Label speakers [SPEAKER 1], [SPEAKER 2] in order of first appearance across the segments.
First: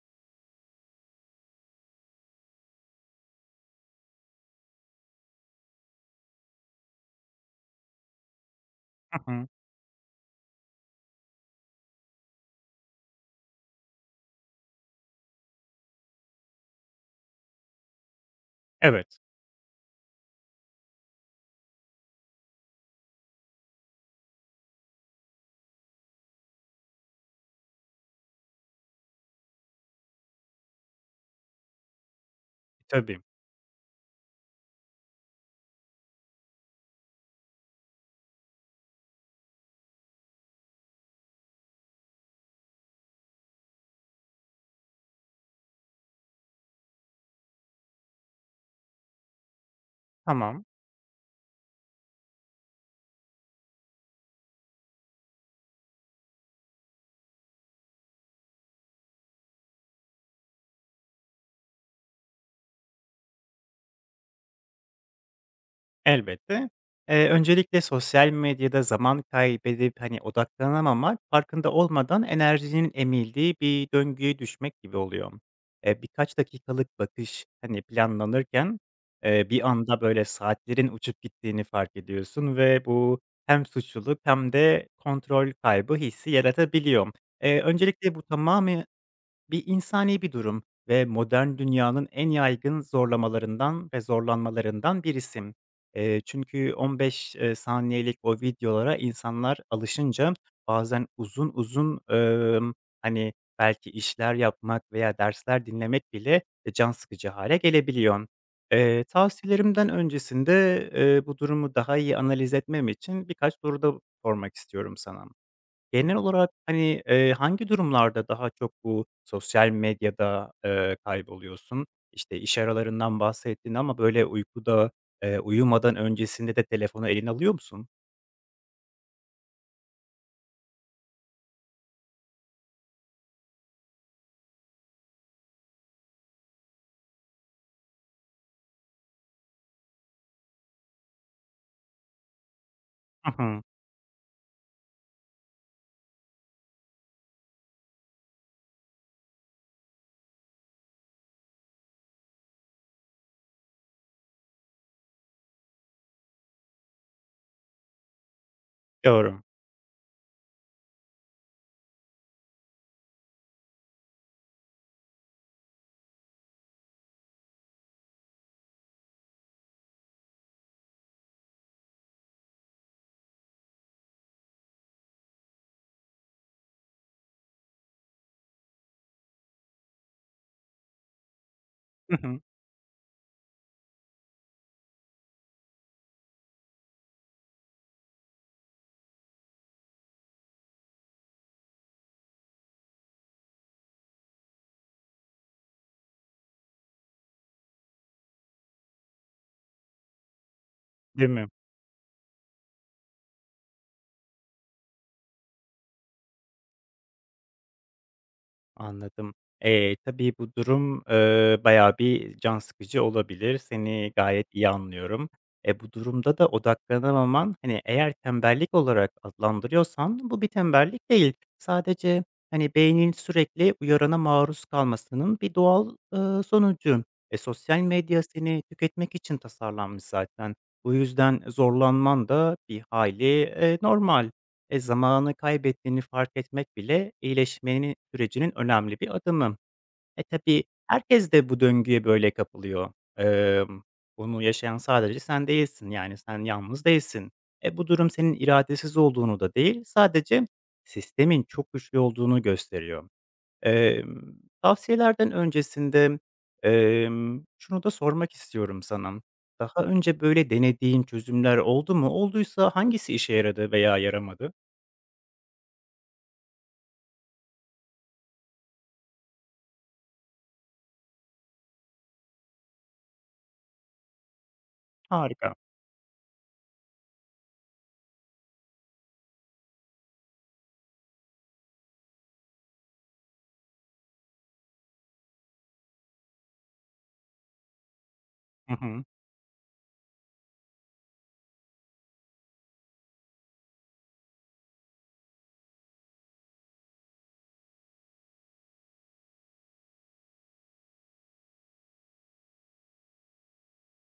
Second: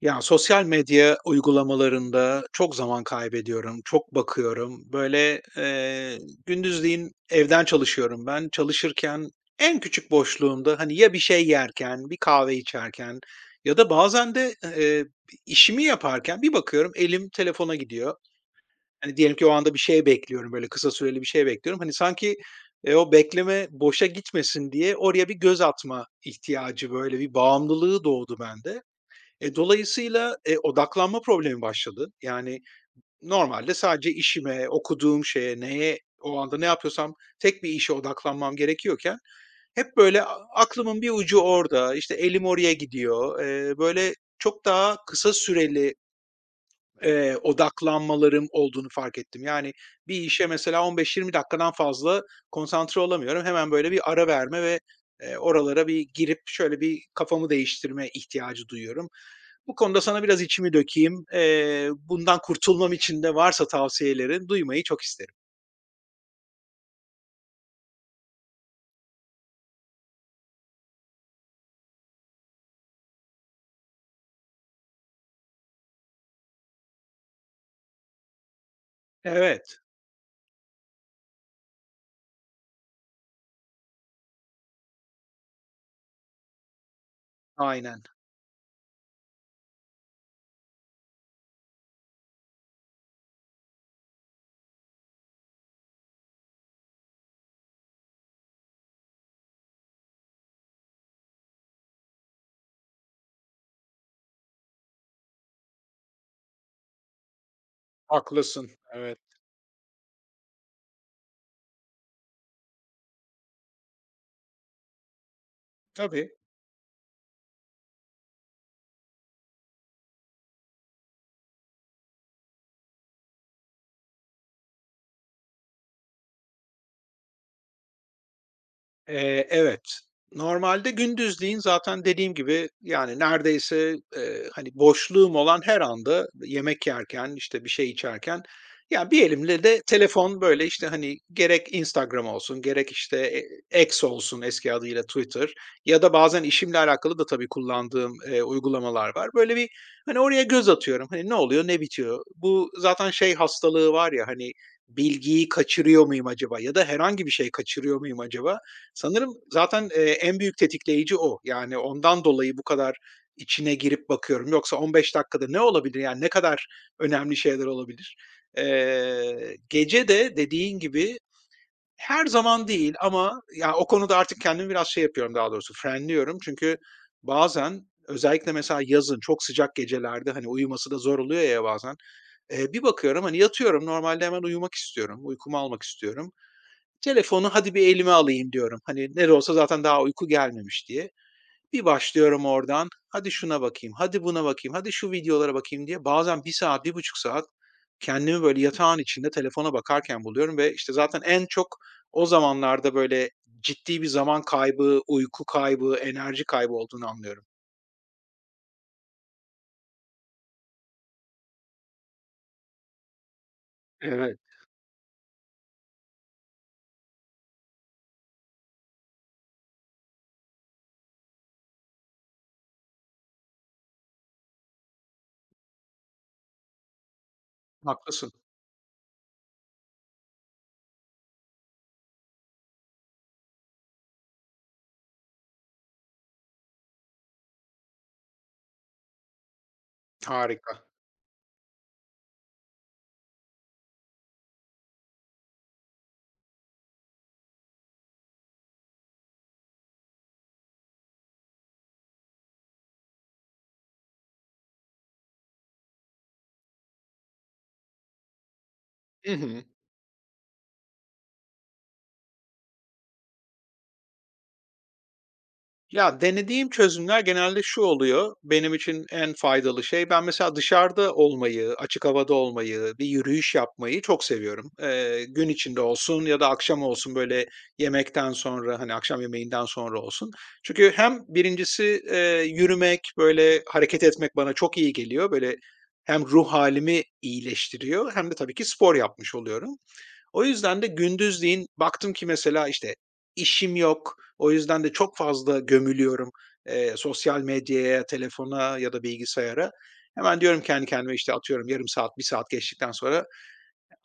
[SPEAKER 1] Ya, sosyal medya uygulamalarında çok zaman kaybediyorum, çok bakıyorum. Böyle, gündüzleyin evden çalışıyorum ben. Çalışırken
[SPEAKER 2] Hı hı.
[SPEAKER 1] en küçük boşluğumda, hani, ya bir şey yerken, bir kahve içerken ya da bazen de, işimi yaparken bir bakıyorum elim telefona gidiyor. Hani,
[SPEAKER 2] Evet,
[SPEAKER 1] diyelim ki o anda bir şey bekliyorum, böyle kısa süreli bir şey bekliyorum. Hani, sanki, o bekleme boşa gitmesin diye oraya bir göz atma ihtiyacı, böyle bir bağımlılığı doğdu bende. E, dolayısıyla, odaklanma problemi başladı. Yani
[SPEAKER 2] tabii.
[SPEAKER 1] normalde sadece işime, okuduğum şeye, neye, o anda ne yapıyorsam tek bir işe odaklanmam gerekiyorken hep böyle aklımın bir ucu orada, işte, elim oraya gidiyor. Böyle çok daha kısa süreli, odaklanmalarım olduğunu fark ettim. Yani bir işe
[SPEAKER 2] Tamam,
[SPEAKER 1] mesela 15-20 dakikadan fazla konsantre olamıyorum. Hemen böyle bir ara verme ve, oralara bir girip şöyle bir kafamı değiştirme ihtiyacı duyuyorum. Bu konuda sana biraz içimi dökeyim. Bundan kurtulmam için de varsa tavsiyelerin duymayı çok isterim.
[SPEAKER 2] elbette. Öncelikle sosyal medyada zaman kaybedip, hani, odaklanamamak, farkında olmadan enerjinin emildiği bir döngüye düşmek gibi oluyor. Birkaç dakikalık bakış, hani, planlanırken, bir
[SPEAKER 1] Evet,
[SPEAKER 2] anda, böyle, saatlerin uçup gittiğini fark ediyorsun ve bu hem suçluluk hem de kontrol kaybı hissi yaratabiliyor.
[SPEAKER 1] aynen.
[SPEAKER 2] Öncelikle bu tamamı bir insani bir durum ve modern dünyanın en yaygın zorlamalarından ve zorlanmalarından birisi. Çünkü 15, saniyelik o videolara insanlar alışınca bazen uzun uzun, hani, belki işler yapmak veya dersler dinlemek bile, can sıkıcı hale gelebiliyor.
[SPEAKER 1] Haklısın. Evet,
[SPEAKER 2] Tavsiyelerimden öncesinde, bu durumu daha iyi analiz etmem için birkaç soru da sormak istiyorum sana. Genel
[SPEAKER 1] tabii.
[SPEAKER 2] olarak, hani, hangi durumlarda daha çok bu sosyal medyada, kayboluyorsun? İşte, iş aralarından bahsettin ama böyle uykuda, uyumadan öncesinde de telefonu eline alıyor musun?
[SPEAKER 1] Evet. Normalde gündüzleyin zaten dediğim gibi, yani, neredeyse, hani, boşluğum olan her anda yemek yerken, işte, bir şey içerken, ya, bir elimle de telefon, böyle, işte, hani, gerek Instagram olsun, gerek,
[SPEAKER 2] Hı
[SPEAKER 1] işte,
[SPEAKER 2] hı.
[SPEAKER 1] X olsun eski adıyla Twitter ya da bazen işimle alakalı da tabii kullandığım, uygulamalar var. Böyle bir, hani, oraya göz atıyorum. Hani, ne oluyor, ne bitiyor? Bu zaten şey hastalığı var ya, hani, bilgiyi kaçırıyor muyum acaba ya da herhangi bir şey kaçırıyor muyum acaba? Sanırım
[SPEAKER 2] Doğru.
[SPEAKER 1] zaten, en büyük tetikleyici o. Yani ondan dolayı bu kadar içine girip bakıyorum. Yoksa 15 dakikada ne olabilir? Yani ne kadar önemli şeyler olabilir? Gece de dediğin gibi her zaman değil ama ya o konuda artık kendimi biraz şey yapıyorum daha doğrusu frenliyorum. Çünkü bazen özellikle mesela yazın çok sıcak gecelerde, hani, uyuması da zor oluyor ya bazen.
[SPEAKER 2] Hı hı.
[SPEAKER 1] Bir bakıyorum, hani, yatıyorum normalde hemen uyumak istiyorum, uykumu almak istiyorum. Telefonu hadi bir elime alayım diyorum. Hani ne de olsa zaten daha uyku gelmemiş diye. Bir başlıyorum oradan. Hadi şuna bakayım, hadi buna bakayım, hadi şu videolara bakayım diye bazen bir saat, bir buçuk saat kendimi böyle yatağın içinde telefona bakarken buluyorum ve işte zaten
[SPEAKER 2] Değil
[SPEAKER 1] en
[SPEAKER 2] mi?
[SPEAKER 1] çok o zamanlarda böyle ciddi bir zaman kaybı, uyku kaybı, enerji kaybı olduğunu anlıyorum.
[SPEAKER 2] Anladım. Tabii bu durum, bayağı bir can sıkıcı olabilir. Seni
[SPEAKER 1] Evet.
[SPEAKER 2] gayet iyi anlıyorum. E, bu durumda da odaklanamaman, hani, eğer tembellik olarak adlandırıyorsan bu bir tembellik değil. Sadece, hani, beynin sürekli uyarana maruz kalmasının bir doğal, sonucu. E, sosyal medya
[SPEAKER 1] Haklısın.
[SPEAKER 2] seni tüketmek için tasarlanmış zaten. Bu yüzden zorlanman da bir hayli, normal. E, zamanı kaybettiğini fark etmek bile iyileşmenin sürecinin önemli bir adımı. E, tabii
[SPEAKER 1] Harika.
[SPEAKER 2] herkes de bu döngüye böyle kapılıyor. Bunu yaşayan sadece sen değilsin, yani, sen yalnız değilsin. E, bu durum senin iradesiz olduğunu da değil, sadece sistemin çok güçlü olduğunu gösteriyor. Emm, Tavsiyelerden öncesinde, şunu da sormak istiyorum sana.
[SPEAKER 1] Hı hı.
[SPEAKER 2] Daha önce böyle denediğin çözümler oldu mu? Olduysa hangisi işe yaradı veya yaramadı?
[SPEAKER 1] Ya, denediğim çözümler genelde şu oluyor, benim için en faydalı şey, ben mesela dışarıda olmayı, açık havada olmayı, bir yürüyüş yapmayı çok seviyorum. Gün
[SPEAKER 2] Harika.
[SPEAKER 1] içinde olsun ya da akşam olsun, böyle, yemekten sonra, hani, akşam yemeğinden sonra olsun. Çünkü hem birincisi yürümek, böyle, hareket etmek bana çok iyi geliyor. Böyle, hem ruh halimi iyileştiriyor hem de tabii ki
[SPEAKER 2] Hı
[SPEAKER 1] spor
[SPEAKER 2] hı.
[SPEAKER 1] yapmış oluyorum. O yüzden de gündüzleyin baktım ki mesela, işte, işim yok, o yüzden de çok fazla gömülüyorum, sosyal medyaya, telefona ya da bilgisayara. Hemen diyorum kendi kendime, işte, atıyorum yarım saat, bir saat geçtikten sonra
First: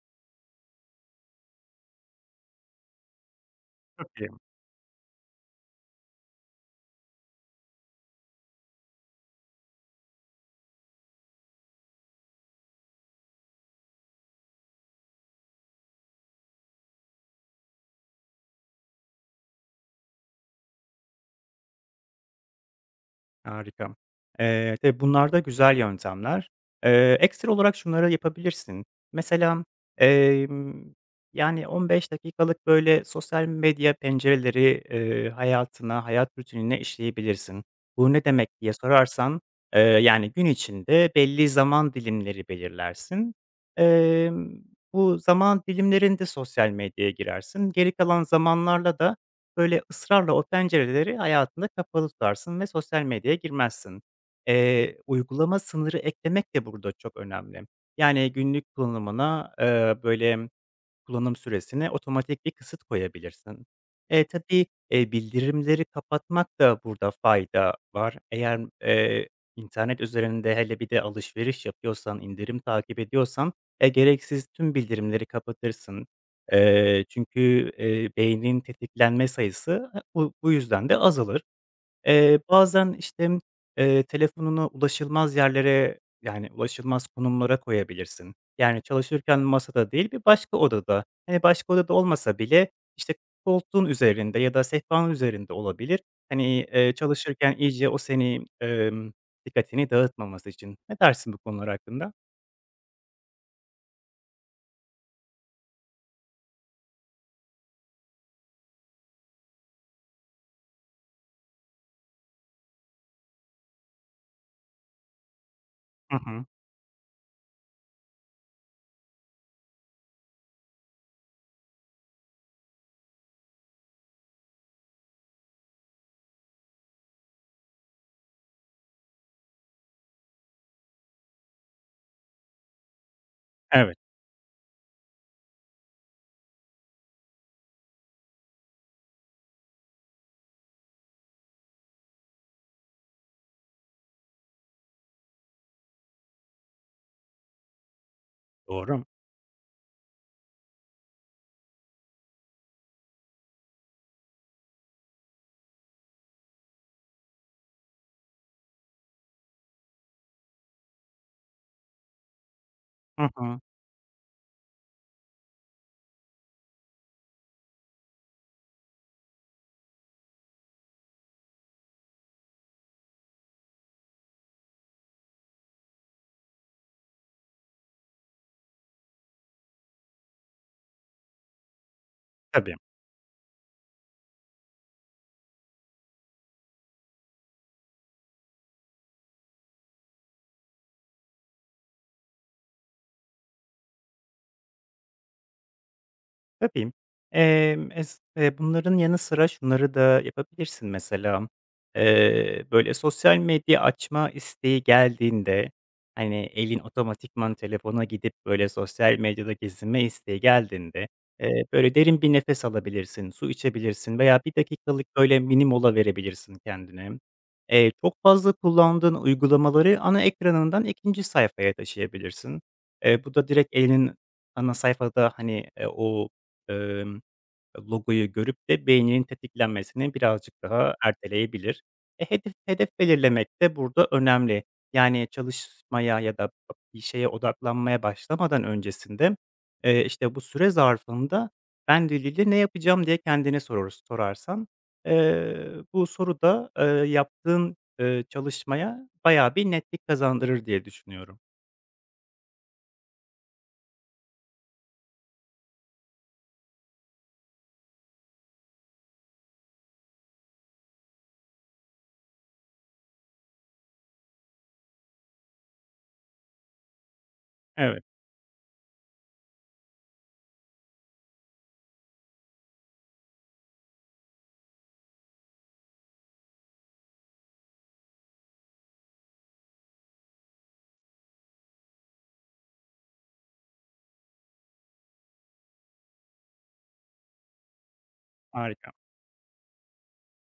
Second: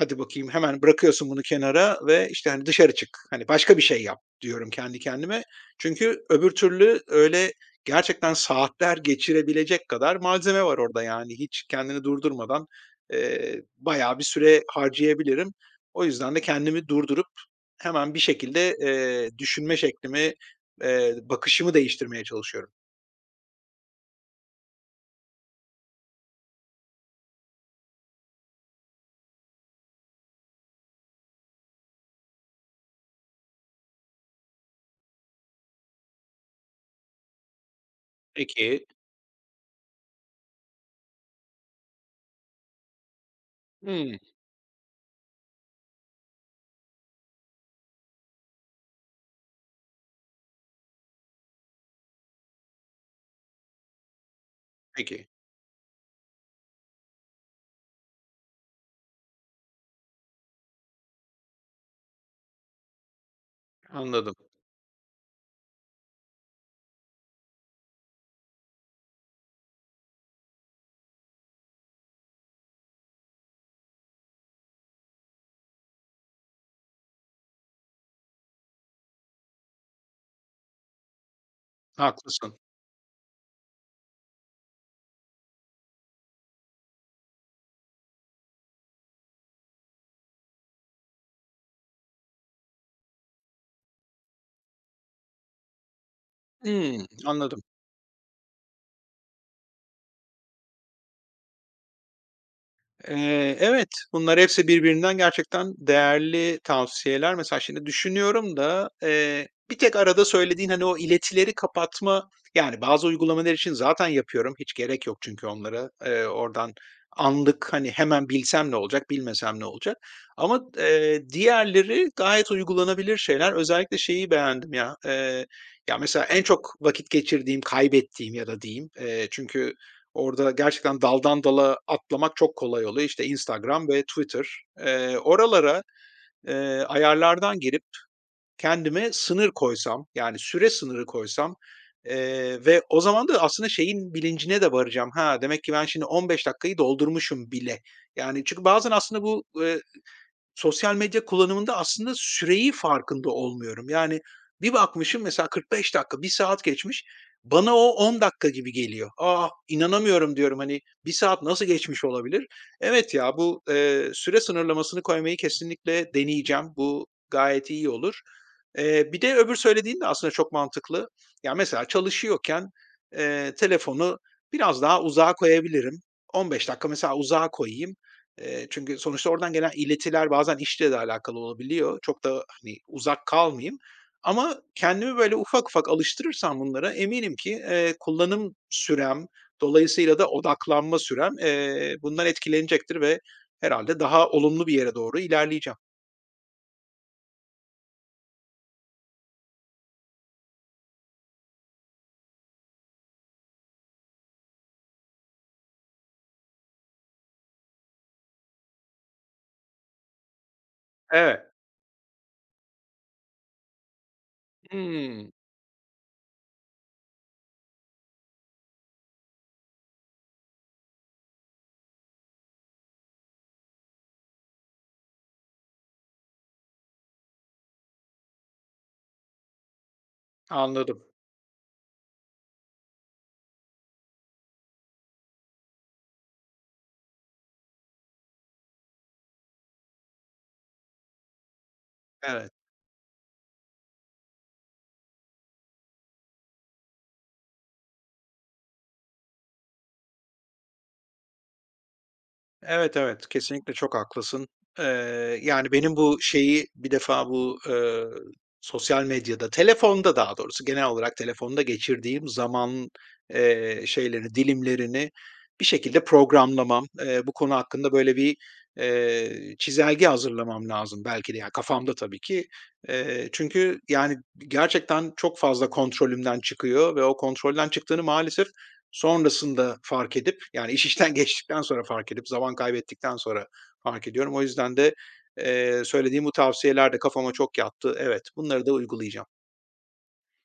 [SPEAKER 1] hadi bakayım hemen bırakıyorsun bunu kenara ve, işte, hani, dışarı çık. Hani, başka bir şey yap
[SPEAKER 2] Çok iyi.
[SPEAKER 1] diyorum kendi kendime. Çünkü öbür türlü öyle gerçekten saatler geçirebilecek kadar malzeme var orada, yani, hiç kendini durdurmadan, bayağı bir süre harcayabilirim. O yüzden de kendimi durdurup hemen bir şekilde, düşünme şeklimi, bakışımı değiştirmeye çalışıyorum.
[SPEAKER 2] Harika. Tabii bunlar da güzel yöntemler. Ekstra olarak şunları yapabilirsin. Mesela, emm, yani, 15 dakikalık, böyle, sosyal medya pencereleri, hayatına, hayat rutinine işleyebilirsin. Bu ne demek diye
[SPEAKER 1] Peki.
[SPEAKER 2] sorarsan, yani, gün içinde belli zaman dilimleri belirlersin.
[SPEAKER 1] Hımm,
[SPEAKER 2] Emm, bu zaman dilimlerinde sosyal medyaya girersin. Geri kalan zamanlarla da böyle, ısrarla o pencereleri hayatında kapalı tutarsın ve sosyal medyaya girmezsin.
[SPEAKER 1] peki.
[SPEAKER 2] Uygulama sınırı eklemek de burada çok önemli. Yani günlük kullanımına, böyle kullanım süresine otomatik bir kısıt koyabilirsin. Eee,
[SPEAKER 1] Anladım.
[SPEAKER 2] tabii, eee, bildirimleri kapatmak da burada fayda var. Eğer, internet üzerinde hele bir de alışveriş yapıyorsan, indirim takip ediyorsan, gereksiz tüm bildirimleri kapatırsın. Çünkü, beynin tetiklenme sayısı, ha bu yüzden de azalır.
[SPEAKER 1] Haklısın.
[SPEAKER 2] Bazen, işte, telefonunu ulaşılmaz yerlere, yani, ulaşılmaz konumlara koyabilirsin. Yani, çalışırken masada değil, bir başka odada. Hani, başka odada olmasa bile, işte, koltuğun üzerinde ya da sehpanın üzerinde olabilir. Hani,
[SPEAKER 1] Hımm,
[SPEAKER 2] çalışırken
[SPEAKER 1] anladım.
[SPEAKER 2] iyice o seni, dikkatini dağıtmaması için. Ne dersin bu konular hakkında?
[SPEAKER 1] Evet, bunlar hepsi birbirinden gerçekten değerli tavsiyeler. Mesela şimdi düşünüyorum da, bir tek arada söylediğin, hani, o iletileri kapatma, yani, bazı uygulamalar için zaten yapıyorum. Hiç gerek yok çünkü onlara.
[SPEAKER 2] Hı hı.
[SPEAKER 1] Oradan anlık, hani, hemen bilsem ne olacak, bilmesem ne olacak? Ama, diğerleri gayet uygulanabilir şeyler. Özellikle şeyi beğendim ya, ya, mesela en çok vakit geçirdiğim, kaybettiğim ya da diyeyim, çünkü orada gerçekten daldan dala atlamak çok kolay oluyor. İşte Instagram
[SPEAKER 2] Evet,
[SPEAKER 1] ve Twitter. Oralara, ayarlardan girip kendime sınır koysam, yani süre sınırı koysam, ve o zaman da aslında şeyin bilincine de varacağım. Ha, demek ki ben şimdi 15 dakikayı doldurmuşum bile. Yani çünkü bazen
[SPEAKER 2] doğru.
[SPEAKER 1] aslında bu, sosyal medya kullanımında aslında süreyi farkında olmuyorum. Yani bir bakmışım mesela 45 dakika, bir saat geçmiş. Bana o 10 dakika gibi geliyor. "Aa, inanamıyorum," diyorum, hani, "bir saat nasıl geçmiş olabilir?" Evet
[SPEAKER 2] Hı
[SPEAKER 1] ya,
[SPEAKER 2] hı.
[SPEAKER 1] bu, süre sınırlamasını koymayı kesinlikle deneyeceğim. Bu gayet iyi olur. Bir de öbür söylediğin de aslında çok mantıklı. Ya, mesela çalışıyorken, telefonu biraz daha uzağa koyabilirim. 15 dakika mesela uzağa koyayım. Çünkü sonuçta oradan gelen iletiler bazen işle de alakalı olabiliyor. Çok da,
[SPEAKER 2] Tabii.
[SPEAKER 1] hani, uzak kalmayayım ama kendimi böyle ufak ufak alıştırırsam bunlara eminim ki, kullanım sürem, dolayısıyla da odaklanma sürem, bundan etkilenecektir ve herhalde daha olumlu bir yere doğru ilerleyeceğim.
[SPEAKER 2] Tabii. Es bunların yanı sıra şunları da yapabilirsin mesela. Böyle, sosyal medya açma isteği geldiğinde, hani, elin otomatikman telefona gidip, böyle, sosyal medyada gezinme isteği geldiğinde,
[SPEAKER 1] Evet.
[SPEAKER 2] böyle, derin bir nefes alabilirsin, su içebilirsin veya bir dakikalık,
[SPEAKER 1] Hımm.
[SPEAKER 2] böyle, mini mola verebilirsin kendine. Çok fazla kullandığın uygulamaları ana ekranından ikinci sayfaya taşıyabilirsin. Bu da direkt elinin ana sayfada, hani, o emm, logoyu görüp de beyninin tetiklenmesini birazcık daha
[SPEAKER 1] Anladım.
[SPEAKER 2] erteleyebilir. E, hedef belirlemek de burada önemli. Yani çalışmaya ya da bir şeye odaklanmaya başlamadan öncesinde, işte, bu süre zarfında ben ilgili
[SPEAKER 1] Evet.
[SPEAKER 2] ne yapacağım?" diye kendine sorarsan, eee, bu soru da, yaptığın, çalışmaya bayağı bir netlik kazandırır diye düşünüyorum.
[SPEAKER 1] Evet, evet, kesinlikle çok haklısın. Yani, benim bu şeyi bir defa bu, sosyal medyada, telefonda daha doğrusu genel olarak telefonda geçirdiğim zaman, şeylerini, dilimlerini bir şekilde programlamam, bu konu hakkında
[SPEAKER 2] Evet,
[SPEAKER 1] böyle bir, çizelge hazırlamam lazım belki de, yani, kafamda tabii ki. Çünkü, yani, gerçekten çok fazla kontrolümden çıkıyor ve o kontrolden çıktığını maalesef sonrasında fark edip, yani iş işten geçtikten sonra fark edip, zaman kaybettikten sonra fark ediyorum. O yüzden de, söylediğin bu tavsiyeler de kafama çok yattı. Evet, bunları da
[SPEAKER 2] harika.
[SPEAKER 1] uygulayacağım.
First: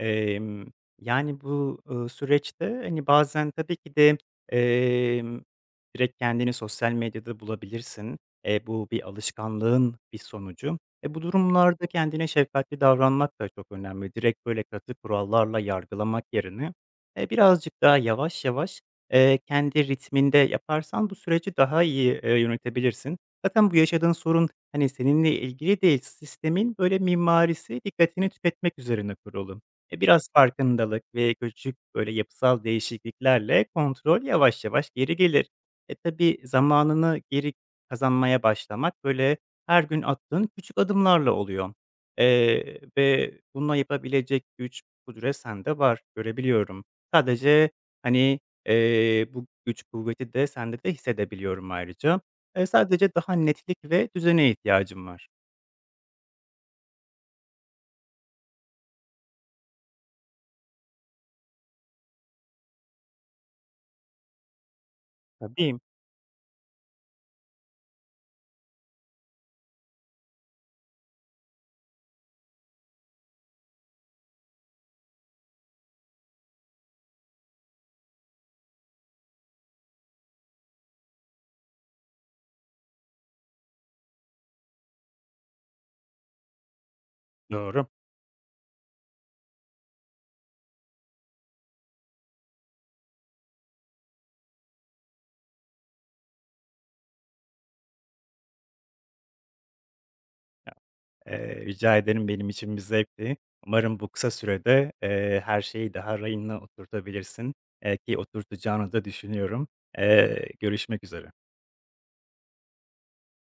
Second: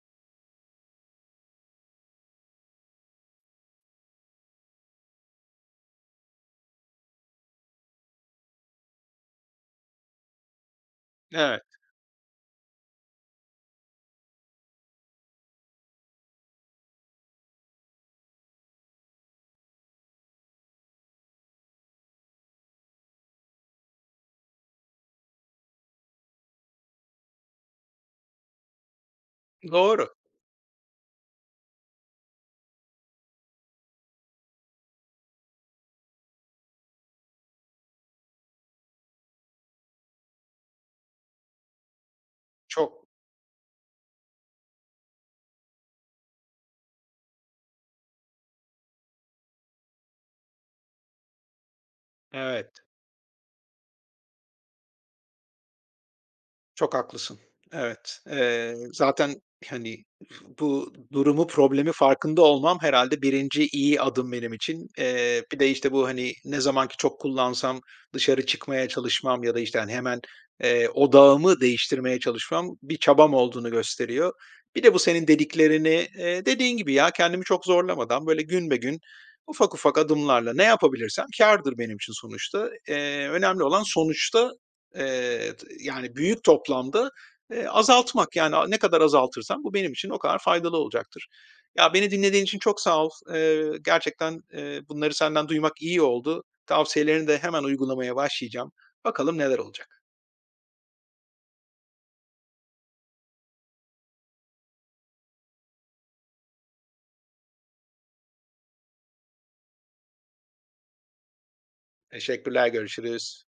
[SPEAKER 2] Emm, yani, bu, süreçte, hani, bazen tabii ki de, emm, direkt kendini sosyal medyada bulabilirsin. Bu bir alışkanlığın bir sonucu. E, bu
[SPEAKER 1] Evet,
[SPEAKER 2] durumlarda kendine şefkatli davranmak da çok önemli. Direkt böyle katı kurallarla yargılamak yerine, birazcık daha yavaş yavaş, kendi ritminde yaparsan bu süreci daha iyi, yönetebilirsin. Zaten bu yaşadığın sorun, hani, seninle ilgili değil, sistemin böyle mimarisi dikkatini tüketmek üzerine kurulu. E,
[SPEAKER 1] doğru.
[SPEAKER 2] biraz farkındalık ve küçük, böyle, yapısal değişikliklerle kontrol yavaş yavaş geri gelir. E, tabii zamanını geri kazanmaya başlamak, böyle, her gün attığın küçük adımlarla oluyor,
[SPEAKER 1] Çok.
[SPEAKER 2] ve bunu yapabilecek güç, kudret sende var, görebiliyorum. Sadece, hani, bu güç, kuvveti de sende de hissedebiliyorum ayrıca.
[SPEAKER 1] Evet.
[SPEAKER 2] Sadece daha netlik ve düzene ihtiyacım var.
[SPEAKER 1] Çok haklısın. Evet. Zaten, hani, bu durumu, problemi farkında olmam herhalde birinci iyi adım benim için. Bir de,
[SPEAKER 2] Tabii,
[SPEAKER 1] işte, bu, hani, ne zaman ki çok kullansam dışarı çıkmaya çalışmam ya da, işte, hani, hemen, odağımı değiştirmeye çalışmam bir çabam olduğunu gösteriyor. Bir de bu senin dediklerini, dediğin gibi ya, kendimi çok zorlamadan böyle gün be gün ufak ufak adımlarla ne yapabilirsem kârdır benim için sonuçta. Önemli olan sonuçta t yani büyük toplamda,
[SPEAKER 2] doğru.
[SPEAKER 1] azaltmak. Yani, ne kadar azaltırsam bu benim için o kadar faydalı olacaktır. Ya, beni dinlediğin için çok sağ ol. Gerçekten, bunları senden duymak iyi oldu. Tavsiyelerini de hemen uygulamaya başlayacağım. Bakalım neler olacak.
[SPEAKER 2] Rica ederim, benim için bir zevkti. Umarım bu kısa sürede, her şeyi daha rayına oturtabilirsin, ki oturtacağını da düşünüyorum. Görüşmek üzere.
[SPEAKER 1] Teşekkürler, görüşürüz.